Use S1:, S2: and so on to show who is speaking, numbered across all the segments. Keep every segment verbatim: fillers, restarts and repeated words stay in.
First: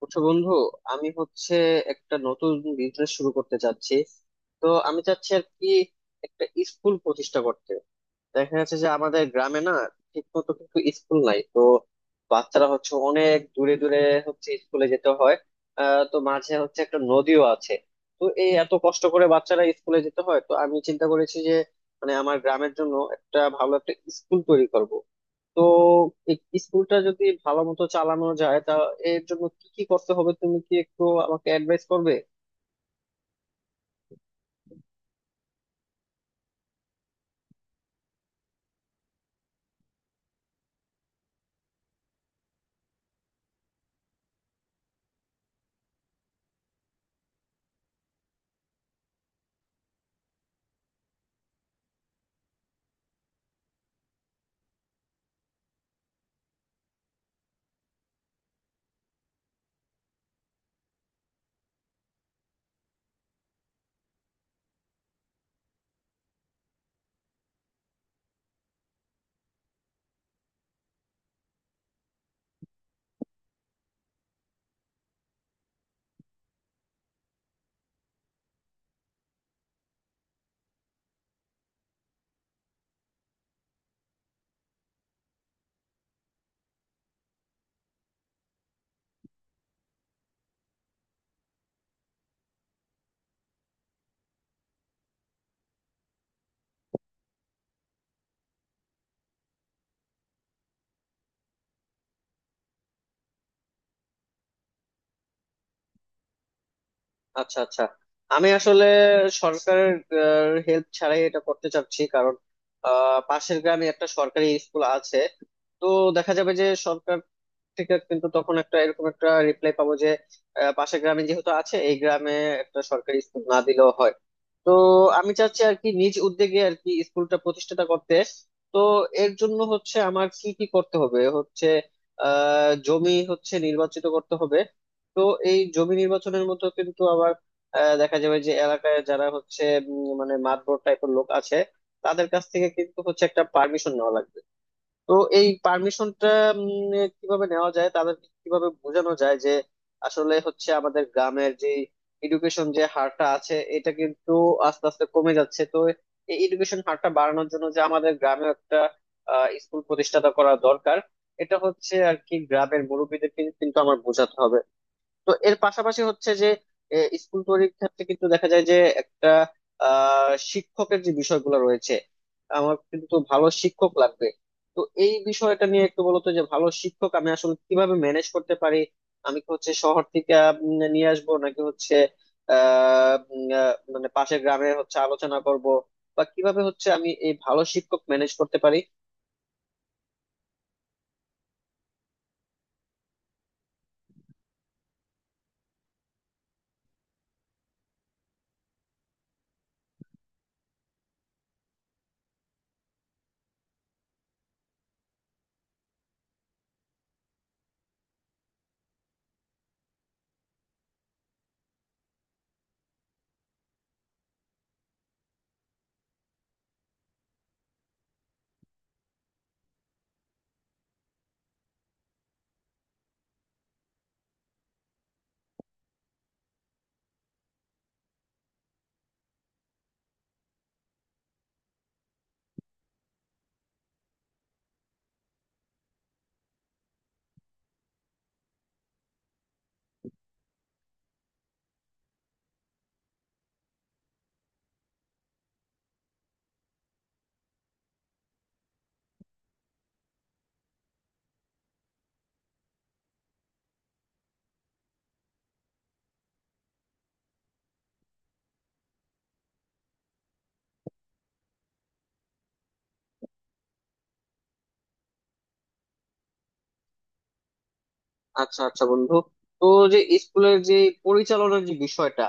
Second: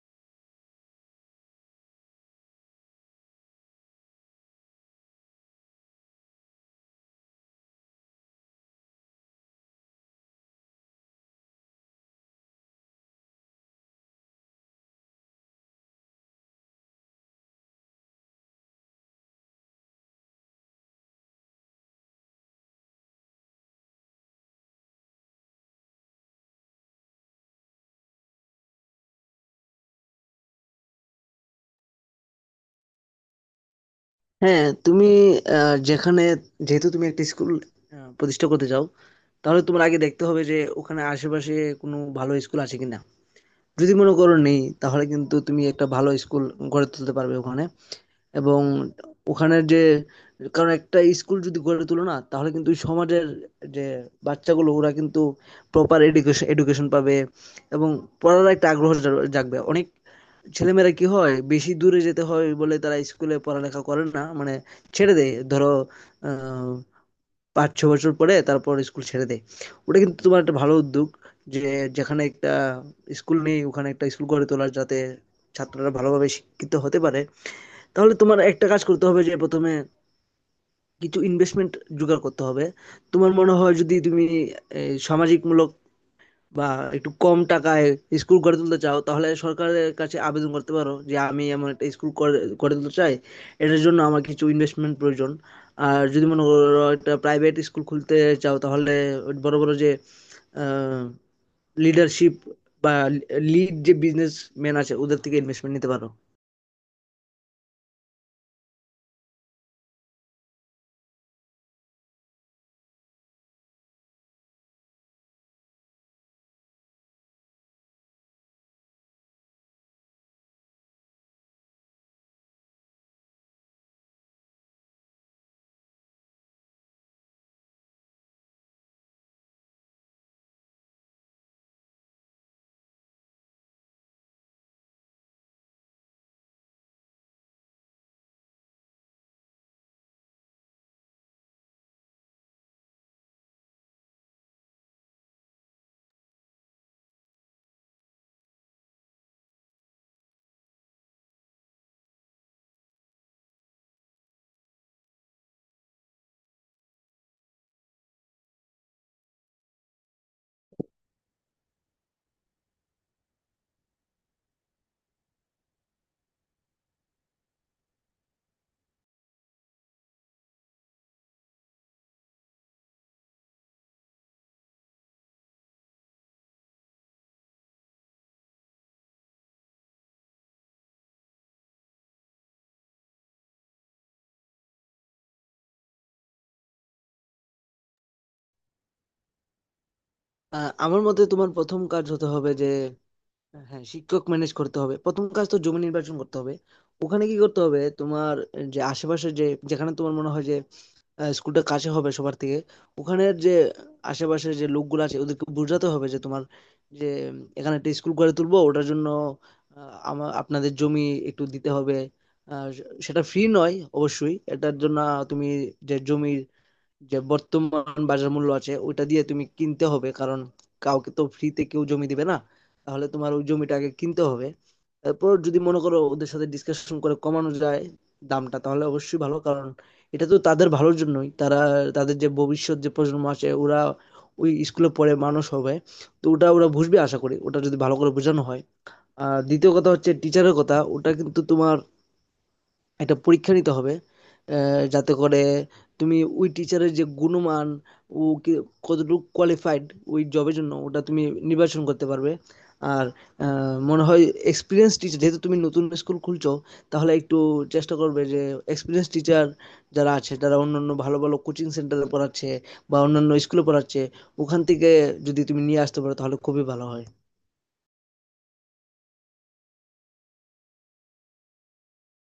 S1: বুঝছো বন্ধু, আমি হচ্ছে একটা নতুন বিজনেস শুরু করতে চাচ্ছি। তো আমি চাচ্ছি আর কি একটা স্কুল প্রতিষ্ঠা করতে। দেখা যাচ্ছে যে আমাদের গ্রামে না ঠিক মতো কিন্তু স্কুল নাই, তো বাচ্চারা হচ্ছে অনেক দূরে দূরে হচ্ছে স্কুলে যেতে হয়। আহ তো মাঝে হচ্ছে একটা নদীও আছে। তো এই এত কষ্ট করে বাচ্চারা স্কুলে যেতে হয়, তো আমি চিন্তা করেছি যে মানে আমার গ্রামের জন্য একটা ভালো একটা স্কুল তৈরি করব। তো এই স্কুলটা যদি ভালো মতো চালানো যায়, তা এর জন্য কি কি করতে হবে তুমি কি একটু আমাকে অ্যাডভাইস করবে?
S2: হ্যাঁ, তুমি আহ, যেখানে যেহেতু তুমি একটা স্কুল প্রতিষ্ঠা করতে চাও, তাহলে তোমার আগে দেখতে হবে যে ওখানে আশেপাশে কোনো ভালো স্কুল আছে কিনা। যদি মনে করো নেই, তাহলে কিন্তু তুমি একটা ভালো স্কুল গড়ে তুলতে পারবে ওখানে। এবং ওখানের যে, কারণ একটা স্কুল যদি গড়ে তুলো না, তাহলে কিন্তু ওই সমাজের যে বাচ্চাগুলো ওরা কিন্তু প্রপার এডুকেশন এডুকেশন পাবে। এবং পড়ার একটা আগ্রহ জা- জাগবে। অনেক ছেলেমেয়েরা কি হয়, বেশি দূরে যেতে হয় বলে তারা স্কুলে পড়ালেখা করে না, মানে ছেড়ে দেয়। ধরো, আহ, পাঁচ ছ বছর পরে তারপর স্কুল ছেড়ে দেয়। ওটা কিন্তু তোমার একটা ভালো উদ্যোগ যে যেখানে একটা স্কুল নেই ওখানে একটা স্কুল গড়ে তোলার, যাতে ছাত্ররা ভালোভাবে শিক্ষিত হতে পারে। তাহলে তোমার একটা কাজ করতে হবে যে প্রথমে কিছু ইনভেস্টমেন্ট জোগাড় করতে হবে। তোমার মনে হয় যদি তুমি এই, সামাজিকমূলক বা একটু কম টাকায় স্কুল গড়ে তুলতে চাও, তাহলে সরকারের কাছে আবেদন করতে পারো যে আমি এমন একটা স্কুল করে গড়ে তুলতে চাই, এটার জন্য আমার কিছু ইনভেস্টমেন্ট প্রয়োজন। আর যদি মনে করো একটা প্রাইভেট স্কুল খুলতে চাও, তাহলে বড় বড় যে লিডারশিপ বা লিড যে বিজনেস ম্যান আছে, ওদের থেকে ইনভেস্টমেন্ট নিতে পারো।
S1: আচ্ছা, আচ্ছা। আমি আসলে সরকারের হেল্প ছাড়াই এটা করতে চাচ্ছি, কারণ আহ, পাশের গ্রামে একটা সরকারি স্কুল আছে। তো দেখা যাবে যে সরকার থেকে কিন্তু তখন একটা এরকম একটা রিপ্লাই পাবো যে আহ, পাশের গ্রামে যেহেতু আছে, এই গ্রামে একটা সরকারি স্কুল না দিলেও হয়। তো আমি চাচ্ছি আর কি নিজ উদ্যোগে আর কি স্কুলটা প্রতিষ্ঠাতা করতে। তো এর জন্য হচ্ছে আমার কি কি করতে হবে, হচ্ছে আহ জমি হচ্ছে নির্বাচিত করতে হবে। তো এই জমি নির্বাচনের মতো কিন্তু আবার আহ, দেখা যাবে যে এলাকায় যারা হচ্ছে উম, মানে মাতব্বর টাইপের লোক আছে, তাদের কাছ থেকে কিন্তু হচ্ছে একটা পারমিশন নেওয়া লাগবে। তো এই পারমিশনটা কিভাবে নেওয়া যায়, তাদেরকে কিভাবে বোঝানো যায় যে আসলে হচ্ছে আমাদের গ্রামের যে এডুকেশন যে হারটা আছে এটা কিন্তু আস্তে আস্তে কমে যাচ্ছে। তো এই এডুকেশন হারটা বাড়ানোর জন্য যে আমাদের গ্রামে একটা স্কুল প্রতিষ্ঠাতা করা দরকার, এটা হচ্ছে আর কি গ্রামের মুরব্বীদেরকে কিন্তু আমার বোঝাতে হবে। তো এর পাশাপাশি হচ্ছে যে এ, স্কুল তৈরির ক্ষেত্রে কিন্তু দেখা যায় যে একটা আহ শিক্ষকের যে বিষয়গুলো রয়েছে, আমার কিন্তু ভালো শিক্ষক লাগবে। তো এই বিষয়টা নিয়ে একটু বলতো যে ভালো শিক্ষক আমি আসলে কিভাবে ম্যানেজ করতে পারি। আমি কি হচ্ছে শহর থেকে উম, নিয়ে আসবো, নাকি হচ্ছে আহ উম, আহ, মানে পাশের গ্রামে হচ্ছে আলোচনা করব, বা কিভাবে হচ্ছে আমি এই ভালো শিক্ষক ম্যানেজ করতে পারি?
S2: আহ, আমার মতে তোমার প্রথম কাজ হতে হবে যে, হ্যাঁ, শিক্ষক ম্যানেজ করতে হবে। প্রথম কাজ তো জমি নির্বাচন করতে হবে। ওখানে কি করতে হবে তোমার? যে আশেপাশে যে, যেখানে তোমার মনে হয় যে আহ, স্কুলটা কাছে হবে সবার থেকে, ওখানের যে আশেপাশে যে লোকগুলো আছে ওদেরকে বোঝাতে হবে যে, তোমার যে, উম, এখানে একটা স্কুল গড়ে তুলবো, ওটার জন্য আমার আপনাদের জমি একটু দিতে হবে। আহ, সেটা ফ্রি নয়, অবশ্যই এটার জন্য তুমি যে জমির যে বর্তমান বাজার মূল্য আছে ওইটা দিয়ে তুমি কিনতে হবে, কারণ কাউকে তো ফ্রিতে কেউ জমি দিবে না। তাহলে তোমার ওই জমিটা আগে কিনতে হবে। তারপর যদি মনে করো ওদের সাথে ডিসকাশন করে কমানো যায় দামটা, তাহলে অবশ্যই ভালো, কারণ এটা তো তাদের ভালোর জন্যই। তারা, তাদের যে ভবিষ্যৎ যে প্রজন্ম আছে ওরা ওই স্কুলে পড়ে মানুষ হবে। তো ওটা ওরা বুঝবে, আশা করি, ওটা যদি ভালো করে বোঝানো হয়। আর দ্বিতীয় কথা হচ্ছে টিচারের কথা। ওটা কিন্তু তোমার একটা পরীক্ষা নিতে হবে, আহ, যাতে করে তুমি ওই টিচারের যে গুণমান, ও কি কতটুকু কোয়ালিফাইড ওই জবের জন্য, ওটা তুমি নির্বাচন করতে পারবে। আর আহ, মনে হয় এক্সপিরিয়েন্স টিচার, যেহেতু তুমি নতুন স্কুল খুলছো, তাহলে একটু চেষ্টা করবে যে এক্সপিরিয়েন্স টিচার যারা আছে, যারা অন্যান্য ভালো ভালো কোচিং সেন্টারে পড়াচ্ছে বা অন্যান্য স্কুলে পড়াচ্ছে, ওখান থেকে যদি তুমি নিয়ে আসতে পারো তাহলে খুবই ভালো হয়।
S1: আচ্ছা, আচ্ছা বন্ধু। তো যে স্কুলের যে পরিচালনার যে বিষয়টা,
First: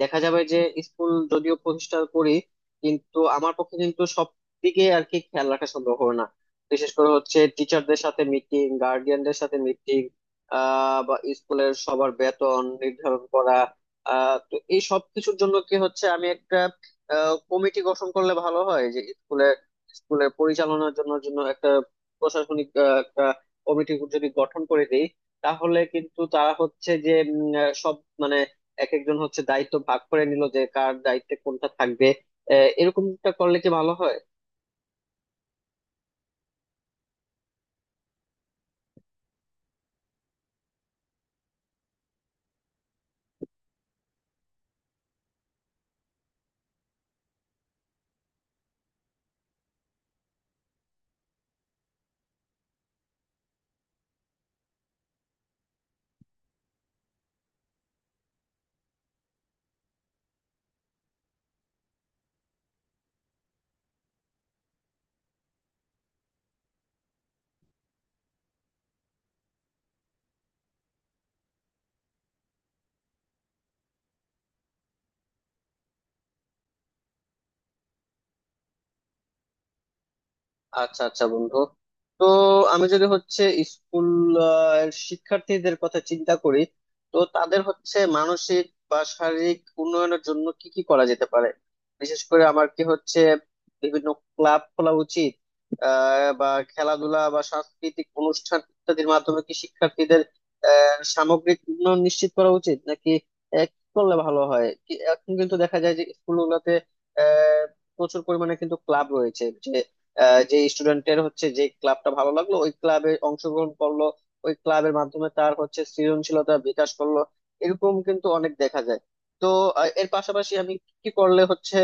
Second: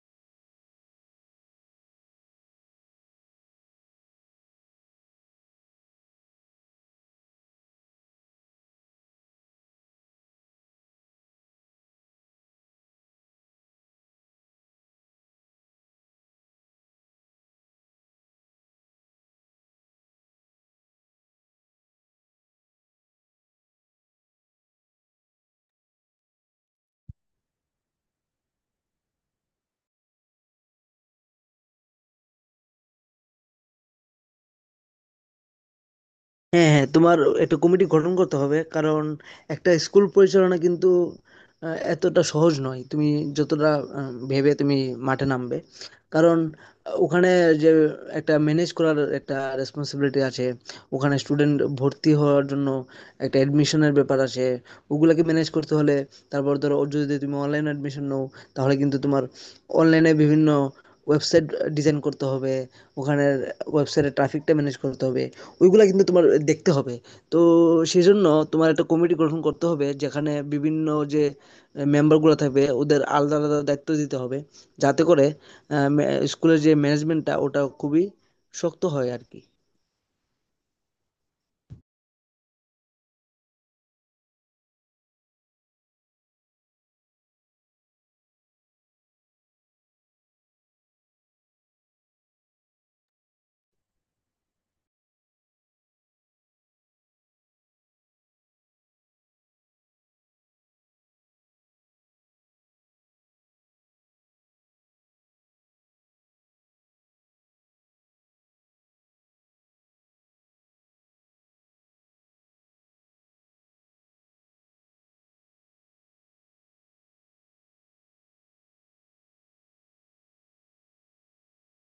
S1: দেখা যাবে যে স্কুল যদিও প্রতিষ্ঠা করি, কিন্তু আমার পক্ষে কিন্তু সব দিকে আর কি খেয়াল রাখা সম্ভব হবে না। বিশেষ করে হচ্ছে টিচারদের সাথে মিটিং, গার্ডিয়ানদের সাথে মিটিং, আহ বা স্কুলের সবার বেতন নির্ধারণ করা। আহ তো এই সব কিছুর জন্য কি হচ্ছে আমি একটা কমিটি গঠন করলে ভালো হয়? যে স্কুলের স্কুলের পরিচালনার জন্য জন্য একটা প্রশাসনিক আহ, একটা কমিটি যদি গঠন করে দিই, তাহলে কিন্তু তারা হচ্ছে যে উম, আহ, সব মানে এক একজন হচ্ছে দায়িত্ব ভাগ করে নিল যে কার দায়িত্বে কোনটা থাকবে। আহ, এরকমটা করলে কি ভালো হয়?
S2: হ্যাঁ, হ্যাঁ, তোমার একটা কমিটি গঠন করতে হবে, কারণ একটা স্কুল পরিচালনা কিন্তু আহ, এতটা সহজ নয় তুমি যতটা আহ, ভেবে তুমি মাঠে নামবে। কারণ আহ, ওখানে যে একটা ম্যানেজ করার একটা রেসপন্সিবিলিটি আছে। ওখানে স্টুডেন্ট ভর্তি হওয়ার জন্য একটা অ্যাডমিশনের ব্যাপার আছে, ওগুলাকে ম্যানেজ করতে হলে। তারপর ধরো ও যদি তুমি অনলাইন অ্যাডমিশন নাও, তাহলে কিন্তু তোমার অনলাইনে বিভিন্ন ওয়েবসাইট ডিজাইন করতে হবে, ওখানের ওয়েবসাইটে ট্রাফিকটা ম্যানেজ করতে হবে। ওইগুলা কিন্তু তোমার দেখতে হবে। তো সেজন্য তোমার একটা কমিটি গঠন করতে হবে, যেখানে বিভিন্ন যে মেম্বারগুলো থাকবে, ওদের আলাদা আলাদা দায়িত্ব দিতে হবে, যাতে করে আহ, মে- স্কুলের যে ম্যানেজমেন্টটা ওটা খুবই শক্ত হয় আর কি।
S1: আচ্ছা, আচ্ছা বন্ধু। তো আমি যদি হচ্ছে স্কুল আহ, শিক্ষার্থীদের কথা চিন্তা করি, তো তাদের হচ্ছে মানসিক বা শারীরিক উন্নয়নের জন্য কি কি করা যেতে পারে? বিশেষ করে আমার কি হচ্ছে বিভিন্ন ক্লাব খোলা উচিত, আহ বা খেলাধুলা বা সাংস্কৃতিক অনুষ্ঠান ইত্যাদির মাধ্যমে কি শিক্ষার্থীদের আহ সামগ্রিক উন্নয়ন নিশ্চিত করা উচিত, নাকি আহ, কি করলে ভালো হয়? কি- এখন কিন্তু দেখা যায় যে স্কুলগুলোতে আহ প্রচুর পরিমাণে কিন্তু ক্লাব রয়েছে। আহ, যে স্টুডেন্টের হচ্ছে যে ক্লাবটা ভালো লাগলো, ওই ক্লাবে অংশগ্রহণ করলো, ওই ক্লাবের মাধ্যমে তার হচ্ছে সৃজনশীলতা বিকাশ করলো, এরকম কিন্তু অনেক দেখা যায়। তো আহ, এর পাশাপাশি আমি কি করলে হচ্ছে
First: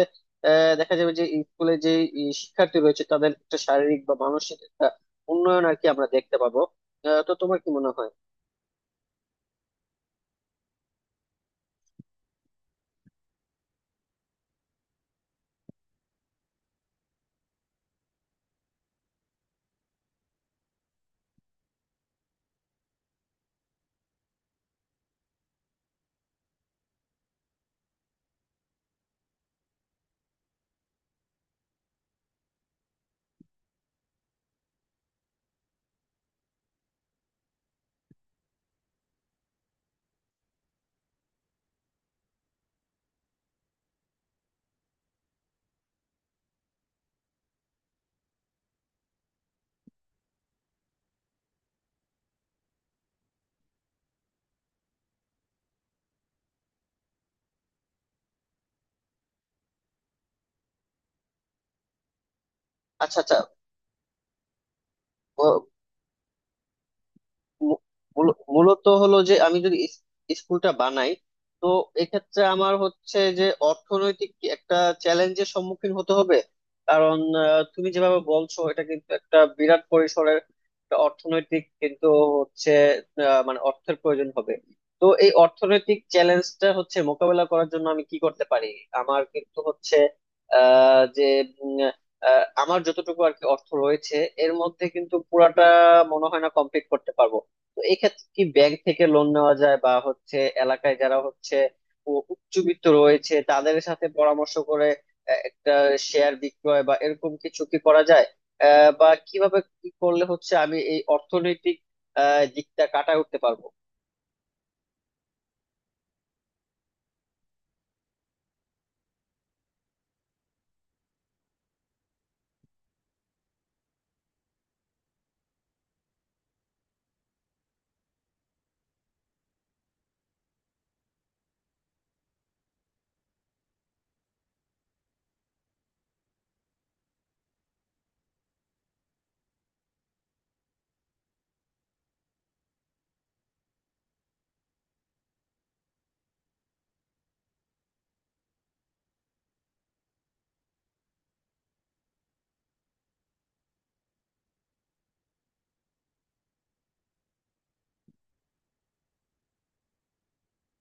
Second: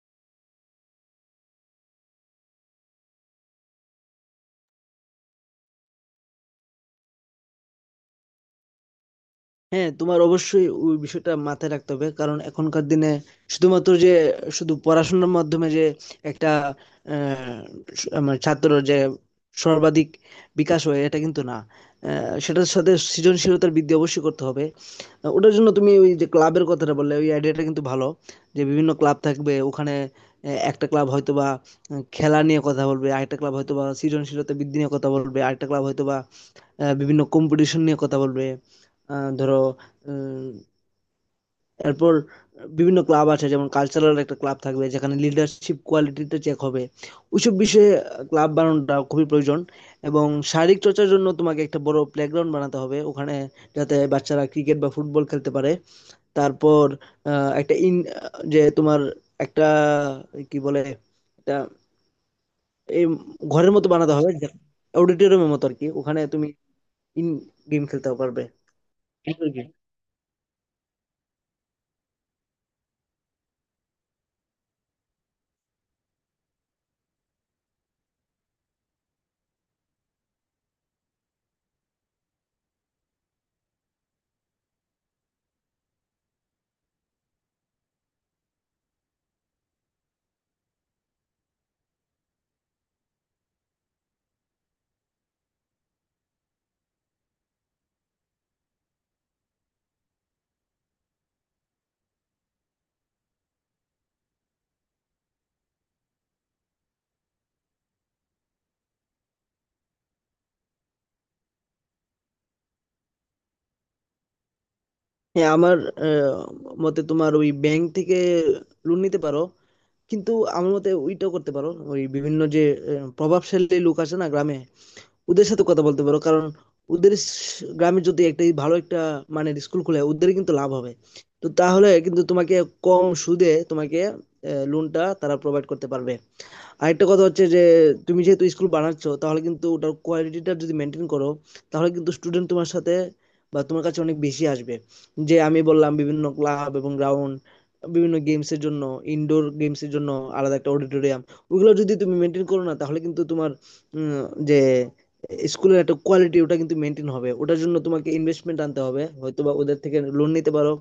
S1: আহ, দেখা যাবে যে স্কুলে যে ই শিক্ষার্থী রয়েছে তাদের একটা শারীরিক বা মানসিক একটা উন্নয়ন আর কি আমরা দেখতে পাবো। আহ, তো তোমার কি মনে হয়?
S2: হ্যাঁ, তোমার অবশ্যই ওই বিষয়টা মাথায় রাখতে হবে, কারণ এখনকার দিনে শুধুমাত্র যে, শুধু পড়াশোনার মাধ্যমে যে একটা আহ, স- মানে ছাত্রর যে সর্বাধিক বিকাশ হয় এটা কিন্তু না। আহ, সেটার সাথে সৃজনশীলতার বৃদ্ধি অবশ্যই করতে হবে। ওটার জন্য তুমি ওই যে ক্লাবের কথাটা বললে, ওই আইডিয়াটা কিন্তু ভালো, যে বিভিন্ন ক্লাব থাকবে ওখানে। আহ, একটা ক্লাব হয়তো বা আহ, খেলা নিয়ে কথা বলবে, আরেকটা ক্লাব হয়তো বা সৃজনশীলতা বৃদ্ধি নিয়ে কথা বলবে, আরেকটা ক্লাব হয়তো বা আহ, বিভিন্ন কম্পিটিশন নিয়ে কথা বলবে। আহ, ধরো, উম, এরপর বিভিন্ন ক্লাব আছে, যেমন কালচারাল একটা ক্লাব থাকবে যেখানে লিডারশিপ কোয়ালিটিটা চেক হবে। ওইসব বিষয়ে ক্লাব বানানোটা খুবই প্রয়োজন। এবং শারীরিক চর্চার জন্য তোমাকে একটা বড় প্লেগ্রাউন্ড বানাতে হবে ওখানে, যাতে বাচ্চারা ক্রিকেট বা ফুটবল খেলতে পারে। তারপর আহ, একটা ইন যে তোমার একটা, কি বলে, একটা এই
S1: আচ্ছা, আচ্ছা।
S2: ঘরের মতো বানাতে হবে, অডিটোরিয়ামের মতো আর কি, ওখানে তুমি ইন
S1: মূ-
S2: গেম খেলতে
S1: মূল-
S2: পারবে।
S1: মূলত হলো যে
S2: Indoor
S1: আমি
S2: game।
S1: যদি ইস- স্কুলটা বানাই, তো এক্ষেত্রে আমার হচ্ছে যে অর্থনৈতিক একটা চ্যালেঞ্জের সম্মুখীন হতে হবে। কারণ আহ, তুমি যেভাবে বলছো এটা কিন্তু একটা বিরাট পরিসরের একটা অর্থনৈতিক কিন্তু হচ্ছে আহ, মানে অর্থের প্রয়োজন হবে। তো এই অর্থনৈতিক চ্যালেঞ্জটা হচ্ছে মোকাবেলা করার জন্য আমি কি করতে পারি? আমার কিন্তু হচ্ছে আহ যে উম, আহ, আমার যতটুকু আর কি অর্থ রয়েছে এর মধ্যে কিন্তু পুরাটা মনে হয় না কমপ্লিট করতে পারবো। তো এক্ষেত্রে কি ব্যাংক থেকে লোন নেওয়া যায়, বা হচ্ছে এলাকায় যারা হচ্ছে উ- উচ্চবিত্ত রয়েছে তাদের সাথে পরামর্শ করে আহ, একটা শেয়ার বিক্রয় বা এরকম কিছু কি করা যায়? আহ, বা কিভাবে কি করলে হচ্ছে আমি এই অর্থনৈতিক আহ, দিকটা কাটায় উঠতে পারবো?
S2: হ্যাঁ, আমার আহ, মতে তোমার ওই ব্যাংক থেকে লোন নিতে পারো, কিন্তু আমার মতে ওইটাও করতে পারো, ওই বিভিন্ন যে আহ, প্রভাবশালী লোক আছে না গ্রামে, ওদের সাথে কথা বলতে পারো, কারণ ওদের স- গ্রামে যদি একটা ভালো একটা, মানে স্কুল খুলে ওদের কিন্তু লাভ হবে। তো তাহলে কিন্তু তোমাকে কম সুদে তোমাকে লোনটা তারা প্রোভাইড করতে পারবে। আরেকটা কথা হচ্ছে যে তুমি যেহেতু স্কুল বানাচ্ছ, তাহলে কিন্তু ওটার কোয়ালিটিটা যদি মেনটেন করো, তাহলে কিন্তু স্টুডেন্ট তোমার সাথে বা তোমার কাছে অনেক বেশি আসবে। যে আমি বললাম বিভিন্ন ক্লাব এবং গ্রাউন্ড, বিভিন্ন গেমসের জন্য, ইনডোর গেমসের জন্য আলাদা একটা অডিটোরিয়াম, ওগুলো যদি তুমি মেনটেন করো না, তাহলে কিন্তু তোমার উম, যে স্কুলের একটা কোয়ালিটি ওটা কিন্তু মেনটেন হবে। ওটার জন্য তোমাকে ইনভেস্টমেন্ট আনতে হবে, হয়তো বা ওদের থেকে লোন নিতে পারো।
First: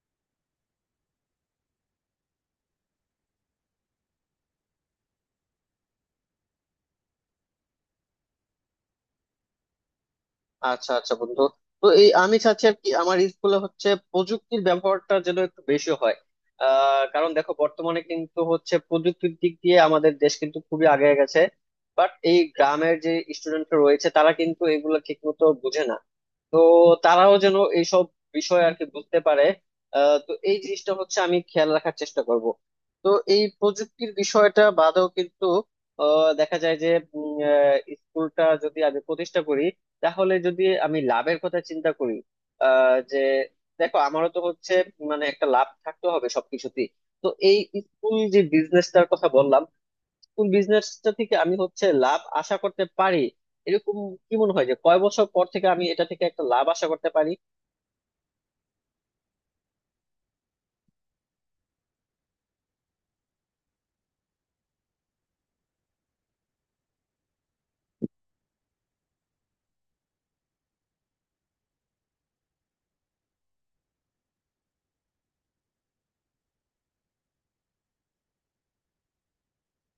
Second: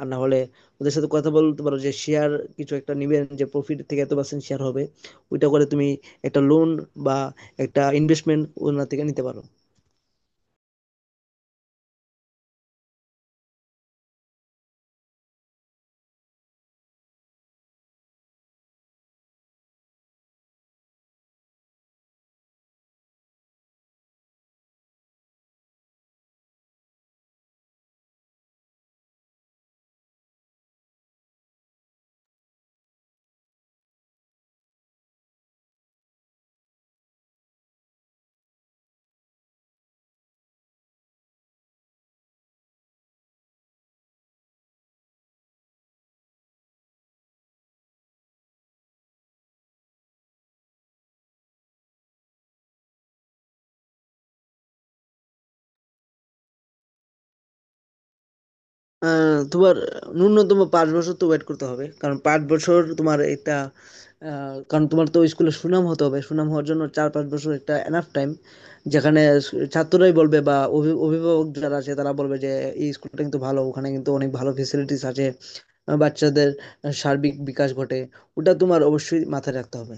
S2: আর না হলে ওদের সাথে কথা বলতে পারো যে শেয়ার কিছু একটা নিবেন, যে প্রফিট থেকে এত পার্সেন্ট শেয়ার হবে। ওইটা করে তুমি একটা লোন বা একটা ইনভেস্টমেন্ট ওনার থেকে নিতে পারো।
S1: আচ্ছা, আচ্ছা বন্ধু। তো এই আমি চাচ্ছি আর কি আমার স্কুলে হচ্ছে প্রযুক্তির ব্যবহারটা যেন একটু বেশি হয়। আহ কারণ দেখো, বর্তমানে কিন্তু হচ্ছে প্রযুক্তির দিক দিয়ে আমাদের দেশ কিন্তু খুবই আগে গেছে। বাট এই গ্রামের যে স্টুডেন্ট রয়েছে তারা কিন্তু এগুলো ঠিক মতো বুঝে না। তো তারাও যেন এইসব বিষয় আর কি বুঝতে পারে, আহ, তো এই জিনিসটা হচ্ছে আমি খেয়াল রাখার চেষ্টা করব। তো এই প্রযুক্তির বিষয়টা বাদেও কিন্তু আহ, দেখা যায় যে উম, আহ, স্কুলটা যদি আমি প্রতিষ্ঠা করি, তাহলে যদি আমি লাভের কথা চিন্তা করি, আহ, যে দেখো, আমারও তো হচ্ছে মানে একটা লাভ থাকতে হবে সবকিছুতেই। তো এই স্কুল যে বিজনেসটার কথা বললাম, কোন বিজনেসটা থেকে আমি হচ্ছে লাভ আশা করতে পারি এরকম, কি মনে হয় যে কয় বছর পর থেকে আমি এটা থেকে একটা লাভ আশা করতে পারি?
S2: আহ, তোমার ন্যূনতম পাঁচ বছর তো ওয়েট করতে হবে, কারণ পাঁচ বছর তোমার একটা, আহ, কারণ তোমার তো স্কুলে সুনাম হতে হবে। সুনাম হওয়ার জন্য চার পাঁচ বছর একটা এনাফ টাইম, যেখানে ছাত্ররাই বলবে বা অভি- অভিভাবক যারা আছে তারা বলবে যে এই স্কুলটা কিন্তু ভালো, ওখানে কিন্তু অনেক ভালো ফেসিলিটিস আছে। আহ, বাচ্চাদের সার্বিক বিকাশ ঘটে। ওটা তোমার অবশ্যই মাথায় রাখতে হবে।